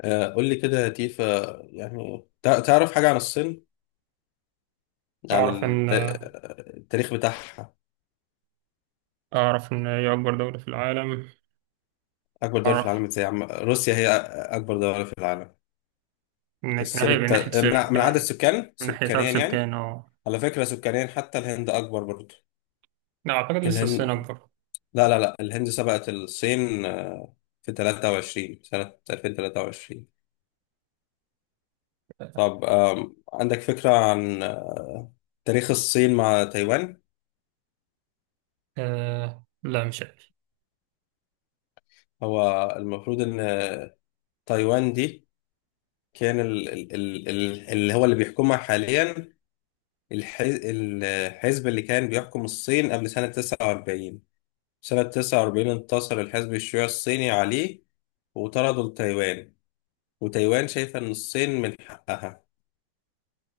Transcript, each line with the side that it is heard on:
left: قول لي كده يا تيفا. يعني تعرف حاجة عن الصين، عن
right: أعرف إن
left: التاريخ بتاعها.
right: أعرف إن هي أكبر دولة في العالم.
left: أكبر دولة في
right: أعرف
left: العالم إزاي؟ روسيا هي أكبر دولة في العالم.
right: إن كان
left: الصين
right: هي من ناحية
left: من من عدد
right: سكان،
left: السكان،
right: من ناحية عدد
left: سكانيا يعني.
right: سكان. أه،
left: على فكرة سكانيا حتى الهند أكبر برضه.
right: لا أعتقد لسه
left: الهند،
right: الصين أكبر.
left: لا لا لا، الهند سبقت الصين في 23 سنة 2023. طب عندك فكرة عن تاريخ الصين مع تايوان؟
right: أه، لا مش عارف.
left: هو المفروض إن تايوان دي، كان ال اللي هو اللي بيحكمها حاليا، الحزب اللي كان بيحكم الصين قبل سنة 49. سنة 49 انتصر الحزب الشيوعي الصيني عليه وطردوا لتايوان. وتايوان شايفة إن الصين من حقها،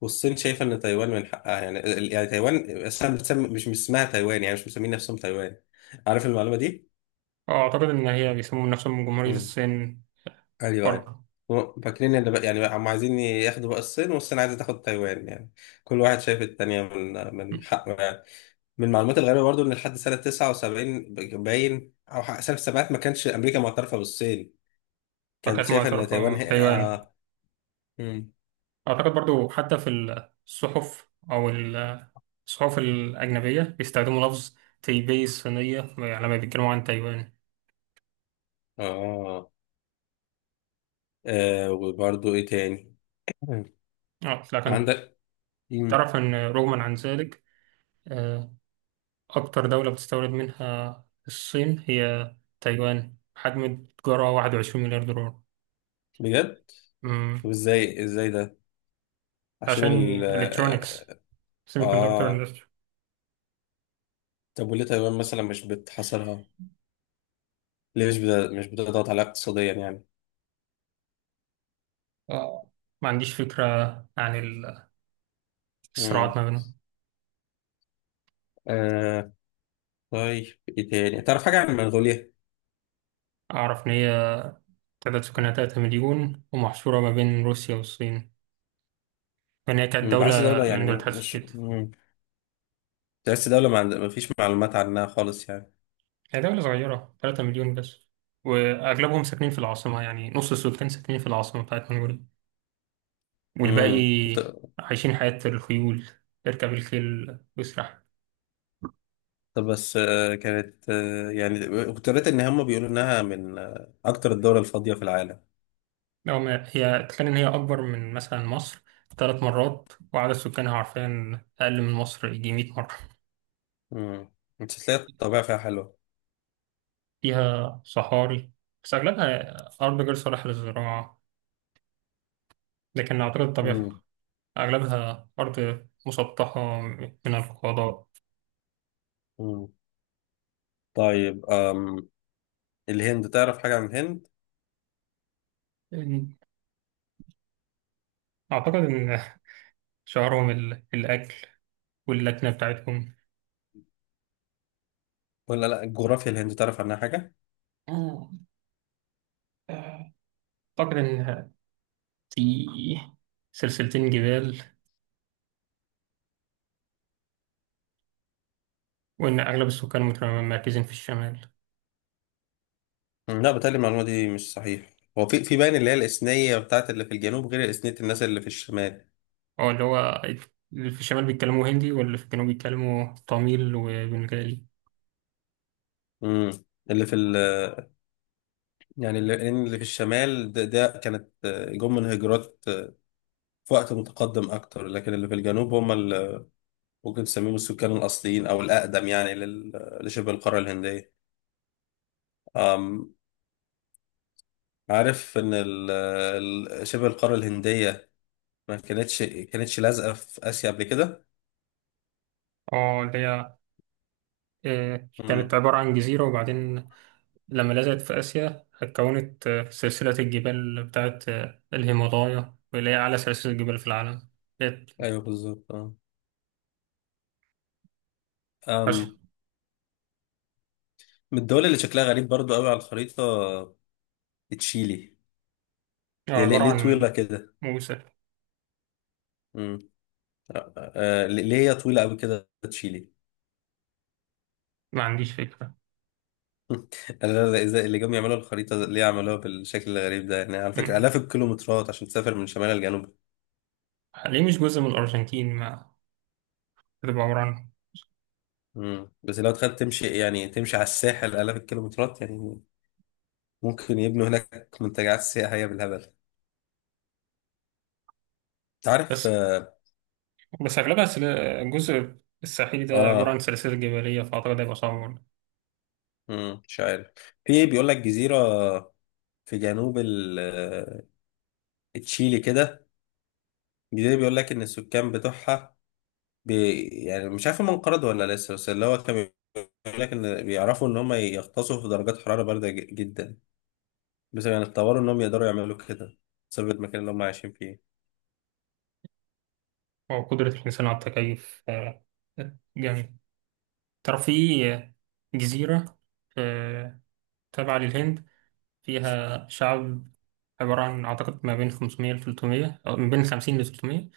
left: والصين شايفة إن تايوان من حقها. يعني يعني تايوان أصلا بتسمي، مش اسمها تايوان، يعني مش مسمين نفسهم تايوان. عارف المعلومة دي؟
right: أعتقد إن هي بيسمون نفسهم جمهورية الصين
left: ايوه، ايوه.
right: برضه.
left: هو فاكرين ان، بقى يعني هم عايزين ياخدوا بقى الصين، والصين عايزه تاخد تايوان، يعني كل واحد شايف التانية من حقه يعني. من المعلومات الغريبه برضو ان لحد سنه 79 باين، او سنه السبعينات ما كانش امريكا معترفه بالصين، كانت
right: وكانت
left: شايفه ان
right: معترفة
left: تايوان هي
right: بتايوان.
left: مم.
right: أعتقد برضه حتى في الصحف أو ال- الصحف الأجنبية بيستخدموا لفظ تايبي الصينية، يعني لما بيتكلموا عن تايوان.
left: اه. آه. وبرضو ايه تاني؟ مم.
right: لكن
left: عندك. مم.
right: تعرف إن رغما عن ذلك، آه، أكتر دولة بتستورد منها الصين هي تايوان، حجم التجارة 21 مليار دولار.
left: بجد؟ طب
right: مم.
left: ازاي ده؟ عشان
right: عشان
left: ال
right: الكترونكس
left: اه
right: سيمي كوندكتور
left: آه.
right: اندستري.
left: طب وليه تايوان مثلا مش بتحاصرها؟ ليه مش بتضغط عليها اقتصاديا يعني.
right: ما عنديش فكرة عن
left: مم.
right: الصراعات ما بينهم.
left: آه. طيب ايه تاني، تعرف حاجة عن منغوليا؟
right: أعرف إن هي تعداد سكانها 3 مليون، ومحصورة ما بين روسيا والصين، لأن هي كانت
left: مم، بحس
right: دولة
left: دولة يعني،
right: من دول الاتحاد
left: مش.
right: السوفيتي.
left: تحس دولة ما فيش معلومات عنها خالص يعني.
right: هي دولة صغيرة، 3 مليون بس، وأغلبهم ساكنين في العاصمة، يعني نص السكان ساكنين في العاصمة بتاعت منغوليا، والباقي
left: مم.
right: عايشين حياة الخيول، يركب الخيل ويسرح.
left: طب بس، كانت يعني، كنت قريت ان هم بيقولوا انها من اكتر الدول الفاضية في العالم.
right: لو ما هي، تخيل إن هي أكبر من مثلا مصر ثلاث مرات، وعدد سكانها، عارفين، أقل من مصر يجي 100 مرة.
left: مم. انت تلاقي الطبيعة فيها حلوة.
right: فيها صحاري، بس أغلبها أرض غير صالحة للزراعة، لكن أعتقد الطبيعة فيها.
left: مم.
right: أغلبها أرض مسطحة من الفضاء.
left: مم. طيب الهند، تعرف حاجة عن الهند؟
right: أعتقد إن شعارهم الأكل واللكنة بتاعتهم.
left: ولا لا، الجغرافيا، الهند تعرف عنها حاجة؟
right: اه. أعتقد إن في سلسلتين جبال، وإن أغلب السكان متمركزين في الشمال.
left: لا، بتهيألي المعلومة دي مش صحيح. هو في باين اللي هي الإثنية بتاعت اللي في الجنوب غير إثنية الناس اللي في الشمال.
right: أو اللي هو، اللي في الشمال بيتكلموا هندي، واللي في الجنوب بيتكلموا تاميل وبنغالي.
left: امم. اللي في ال، يعني اللي في الشمال ده كانت جم من هجرات في وقت متقدم أكتر، لكن اللي في الجنوب هم اللي ممكن تسميهم السكان الأصليين أو الأقدم، يعني لشبه القارة الهندية. أم. عارف إن شبه القارة الهندية ما كانتش كانتش لازقة في آسيا قبل كده.
right: اه، اللي هي كانت
left: امم.
right: عبارة عن جزيرة، وبعدين لما لزقت في آسيا اتكونت سلسلة الجبال بتاعت الهيمالايا، واللي هي أعلى سلسلة جبال في العالم. كانت
left: أيوه بالظبط. أه.
right: عش-
left: من الدول اللي شكلها غريب برضو قوي على الخريطة، تشيلي. هي
right: عبارة
left: ليه
right: عن
left: طويلة كده؟
right: موسى.
left: امم. ليه هي طويلة قوي كده تشيلي؟
right: ما عنديش فكرة.
left: انا لا، إزاي اللي جم يعملوا الخريطة ليه عملوها بالشكل الغريب ده يعني؟ على فكرة
right: مم.
left: آلاف الكيلومترات عشان تسافر من شمال لجنوب.
right: ليه مش جزء من الأرجنتين، ما تبقى عبارة عن.
left: بس لو تخيل تمشي، يعني تمشي على الساحل آلاف الكيلومترات يعني. ممكن يبنوا هناك منتجعات سياحية بالهبل. تعرف
right: بس بس أغلبها الجزء الساحلي ده عبارة عن
left: آه.
right: سلاسل جبلية، فأعتقد هيبقى صعب.
left: مم. مش عارف. في بيقول لك جزيرة في جنوب تشيلي كده. الجزيرة بيقول لك إن السكان بتوعها، يعني مش عارف هم انقرضوا ولا لسه، بس اللي هو كان بيقول لك إن بيعرفوا إن هم يغطسوا في درجات حرارة باردة جدا. بس يعني اتطوروا إن هم يقدروا يعملوا كده بسبب المكان اللي هم عايشين فيه.
right: وقدرة الإنسان على التكيف، جامد. ترى في جزيرة آه، تابعة للهند، فيها شعب عبارة عن، أعتقد، ما بين 500 ل 300، أو من بين 50 ل 300.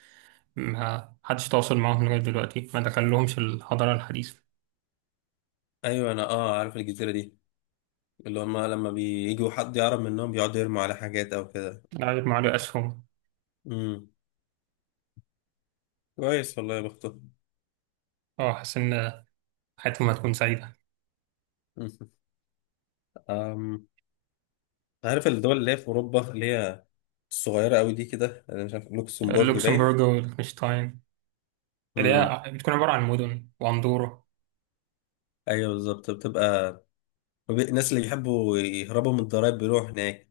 right: ما حدش تواصل معاهم لغاية دلوقتي، ما دخلهمش الحضارة الحديثة
left: أيوة أنا عارف الجزيرة دي، اللي هم لما بييجوا حد يقرب منهم بيقعدوا يرموا على حاجات أو كده.
right: غير مع أسهم.
left: امم. كويس، والله يا بختهم.
right: أه، حاسس إن حياتهم هتكون سعيدة.
left: أمم. عارف الدول اللي هي في أوروبا اللي هي الصغيرة أوي دي كده؟ أنا مش عارف، لوكسمبورج باين.
right: لوكسمبورغ وليechtenstein، اللي
left: امم.
right: هي بتكون عبارة عن مدن، وأندورا.
left: ايوه بالظبط، بتبقى، الناس اللي بيحبوا يهربوا من الضرايب بيروحوا هناك.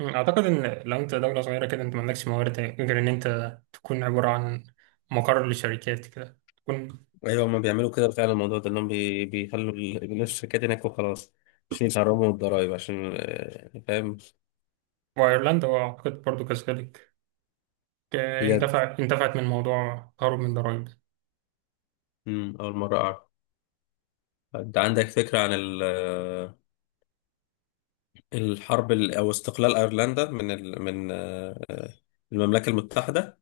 right: أعتقد إن لو أنت دولة صغيرة كده، أنت ما عندكش موارد غير إن أنت تكون عبارة عن مقر لشركات كده، تكون.
left: ايوه، هما بيعملوا كده فعلا، الموضوع ده انهم بيخلوا بيخلوا الشركات هناك وخلاص، عشان يهربوا من الضرايب، عشان فاهم.
right: وأيرلندا، وأعتقد برضو كذلك،
left: بجد؟
right: اندفعت من موضوع تهرب من ضرائب ده.
left: اول مره اعرف. انت عندك فكره عن الحرب او استقلال ايرلندا من المملكه المتحده؟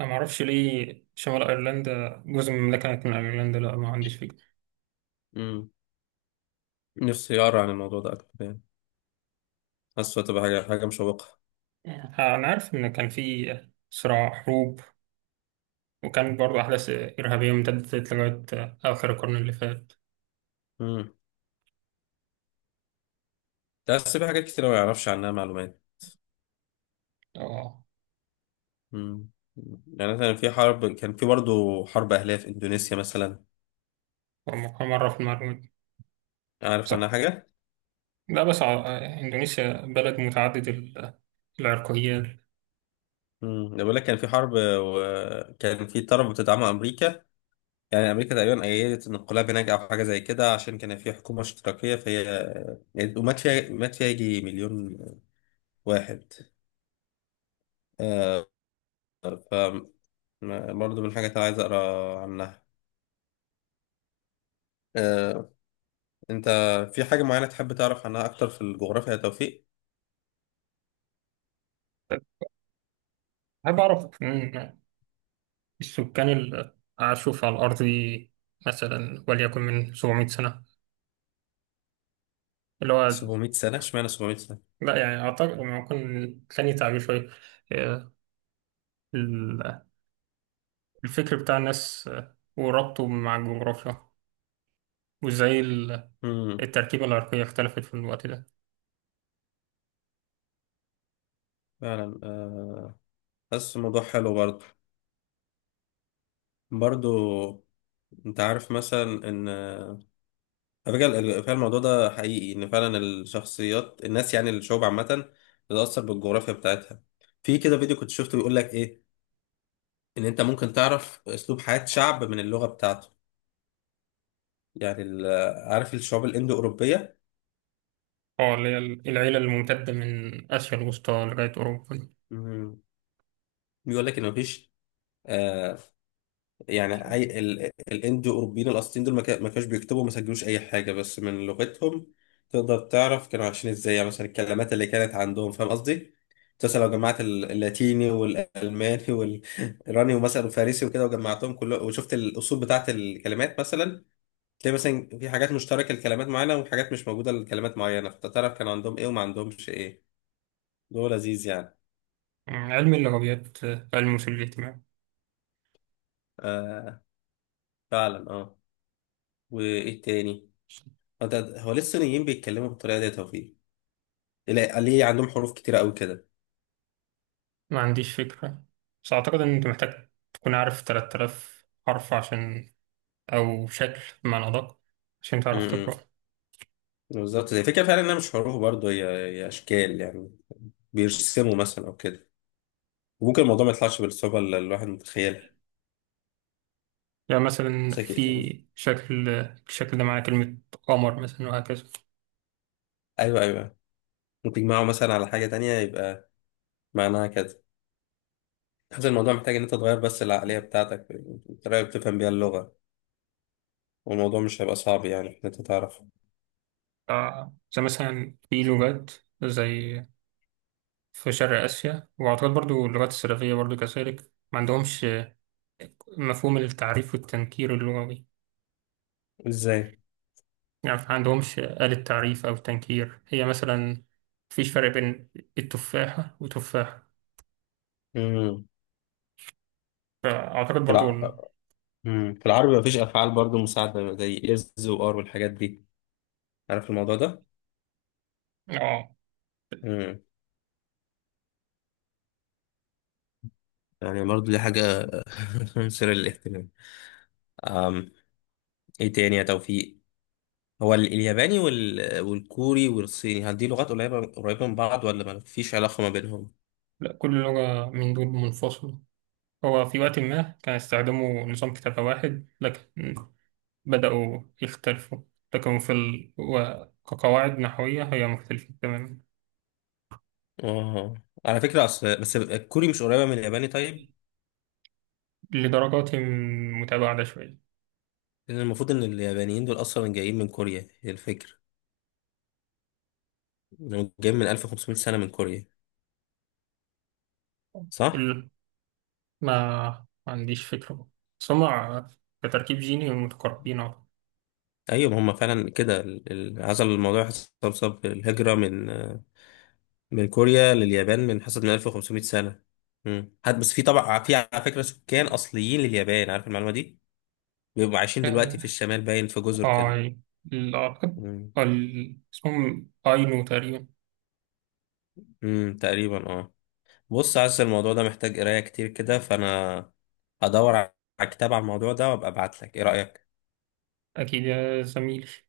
right: أنا معرفش ليه شمال أيرلندا جزء من المملكة كانت من أيرلندا، لا ما عنديش فكرة.
left: أمم، نفسي اقرا عن الموضوع ده اكتر يعني، حاسه تبقى حاجه مشوقه.
right: أنا عارف إن كان في صراع، حروب، وكان برضو أحداث إرهابية امتدت لغاية آخر القرن اللي فات.
left: امم بس في حاجات كتير ما يعرفش عنها معلومات.
right: أه.
left: مم. يعني مثلا في حرب، كان في برضه حرب أهلية في إندونيسيا مثلا.
right: مرة في المعلومات.
left: عارف عنها
right: So،
left: حاجة؟
right: لا بس إندونيسيا بلد متعدد العرقيات.
left: بقول لك كان في حرب، وكان في طرف بتدعمه أمريكا، يعني أمريكا تقريبا أيدت الانقلاب هناك أو حاجة زي كده، عشان كان في حكومة اشتراكية فهي يعني. ومات فيها مات فيها يجي مليون واحد. آه. ف برضه من الحاجات اللي عايز أقرأ عنها. آه. أنت في حاجة معينة تحب تعرف عنها أكتر في الجغرافيا يا توفيق؟
right: أحب أعرف، السكان اللي عاشوا في على الأرض دي، مثلا وليكن من 700 سنة، اللي هو،
left: 700 سنة، اشمعنى 700 سنة؟
right: لا يعني أعتقد لما يكون ثاني تعبير شوية، آه، ال- الفكر بتاع الناس، وربطه مع الجغرافيا، وإزاي
left: امم
right: التركيبة العرقية اختلفت في الوقت ده.
left: فعلا حاسس الموضوع حلو برضه. برضه، انت عارف مثلا ان، على فكرة فعلا الموضوع ده حقيقي، ان فعلا الشخصيات، الناس، يعني الشعوب عامة بتتأثر بالجغرافيا بتاعتها. في كده فيديو كنت شفته بيقول لك ايه، ان انت ممكن تعرف اسلوب حياة شعب من اللغة بتاعته. يعني عارف الشعوب الاندو اوروبية؟
right: اه اللي هي العيلة الممتدة من آسيا الوسطى لغاية أوروبا.
left: بيقول لك ان مفيش آه، يعني اي الاندو اوروبيين الاصليين دول ما كانوش بيكتبوا، ما سجلوش اي حاجه، بس من لغتهم تقدر تعرف كانوا عايشين ازاي. يعني مثلا الكلمات اللي كانت عندهم، فاهم قصدي؟ مثلا لو جمعت اللاتيني والالماني والايراني ومثلا الفارسي وكده، وجمعتهم كله وشفت الاصول بتاعت الكلمات مثلا، تلاقي مثلا في حاجات مشتركه لكلمات معينه، وحاجات مش موجوده لكلمات معينه، فتعرف كان عندهم ايه وما عندهمش ايه. ده لذيذ يعني.
right: علم اللغويات، علم وسيلة الاجتماع.
left: آه. فعلا وايه تاني؟ هو هو ليه الصينيين بيتكلموا بالطريقه دي يا توفيق؟ لا، ليه عندهم حروف كتيرة قوي كده؟
right: ما عنديش فكرة. بس أعتقد إن أنت محتاج تكون عارف 3000 حرف عشان، أو شكل بمعنى أدق، عشان تعرف تقرأ.
left: امم. بالظبط زي فكرة، فعلا انها مش حروف برضه، هي اشكال يعني، بيرسموا مثلا او كده. وممكن الموضوع ما يطلعش بالصعوبة اللي الواحد متخيلها.
right: يعني مثلا
left: بس أكيد-
right: في شكل، الشكل ده معناه كلمة قمر مثلا، وهكذا.
left: ايوه، ايوه، ممكن تجمعه مثلا على حاجة تانية يبقى معناها كده. حاسس الموضوع محتاج ان انت تغير بس العقلية بتاعتك، الطريقة اللي بتفهم بيها اللغة، والموضوع مش هيبقى صعب، يعني ان انت تعرف
right: ف- زي مثلا في لغات، زي في شرق آسيا، وأعتقد برضو اللغات السلافية برضو كذلك ما عندهمش مفهوم التعريف والتنكير اللغوي.
left: ازاي.
right: يعني ما عندهمش آلة تعريف أو تنكير، هي مثلا مفيش فرق بين التفاحة وتفاحة.
left: امم.
right: فأعتقد
left: في
right: برضو
left: الع... مم. في العربي مفيش افعال برضه مساعدة زي از وار والحاجات دي، عارف الموضوع
right: آه،
left: ده؟ يعني برضو دي حاجة مثيرة للاهتمام. أم، ايه تاني يا توفيق؟ هو الياباني والكوري والصيني، هل دي لغات قريبة قريبة من بعض ولا ما فيش علاقة ما بينهم؟
right: لا كل لغة من دول منفصلة. هو في وقت ما كان يستخدموا نظام كتابة واحد، لكن بدأوا يختلفوا. لكن في كقواعد نحوية هي مختلفة تماما.
left: اه. على فكرة أصل بس، الكوري مش قريبة من الياباني طيب؟
right: لدرجات متباعدة شوية.
left: لأن المفروض إن اليابانيين دول أصلا جايين من كوريا، هي الفكرة، إنهم جايين من 1500 سنة من كوريا، صح؟
right: ال... ما ما عنديش فكرة، بس هما كتركيب جيني متقاربين.
left: أيوة، ما هم فعلا كده، عزل الموضوع حصل بسبب الهجرة من كوريا لليابان، بنحسب من 1500 سنة. حد بس، في طبعا، في على فكرة سكان أصليين لليابان، عارف المعلومة دي؟ بيبقوا عايشين دلوقتي في
right: أعتقد.
left: الشمال باين، في جزر كده.
right: اي اعتقد
left: امم
right: اسمهم اينو تقريبا.
left: تقريبا اه. بص عايز، الموضوع ده محتاج قراية كتير كده، فأنا هدور على كتاب على الموضوع ده وأبقى أبعت لك، إيه رأيك؟
right: اكيد يا زميلي.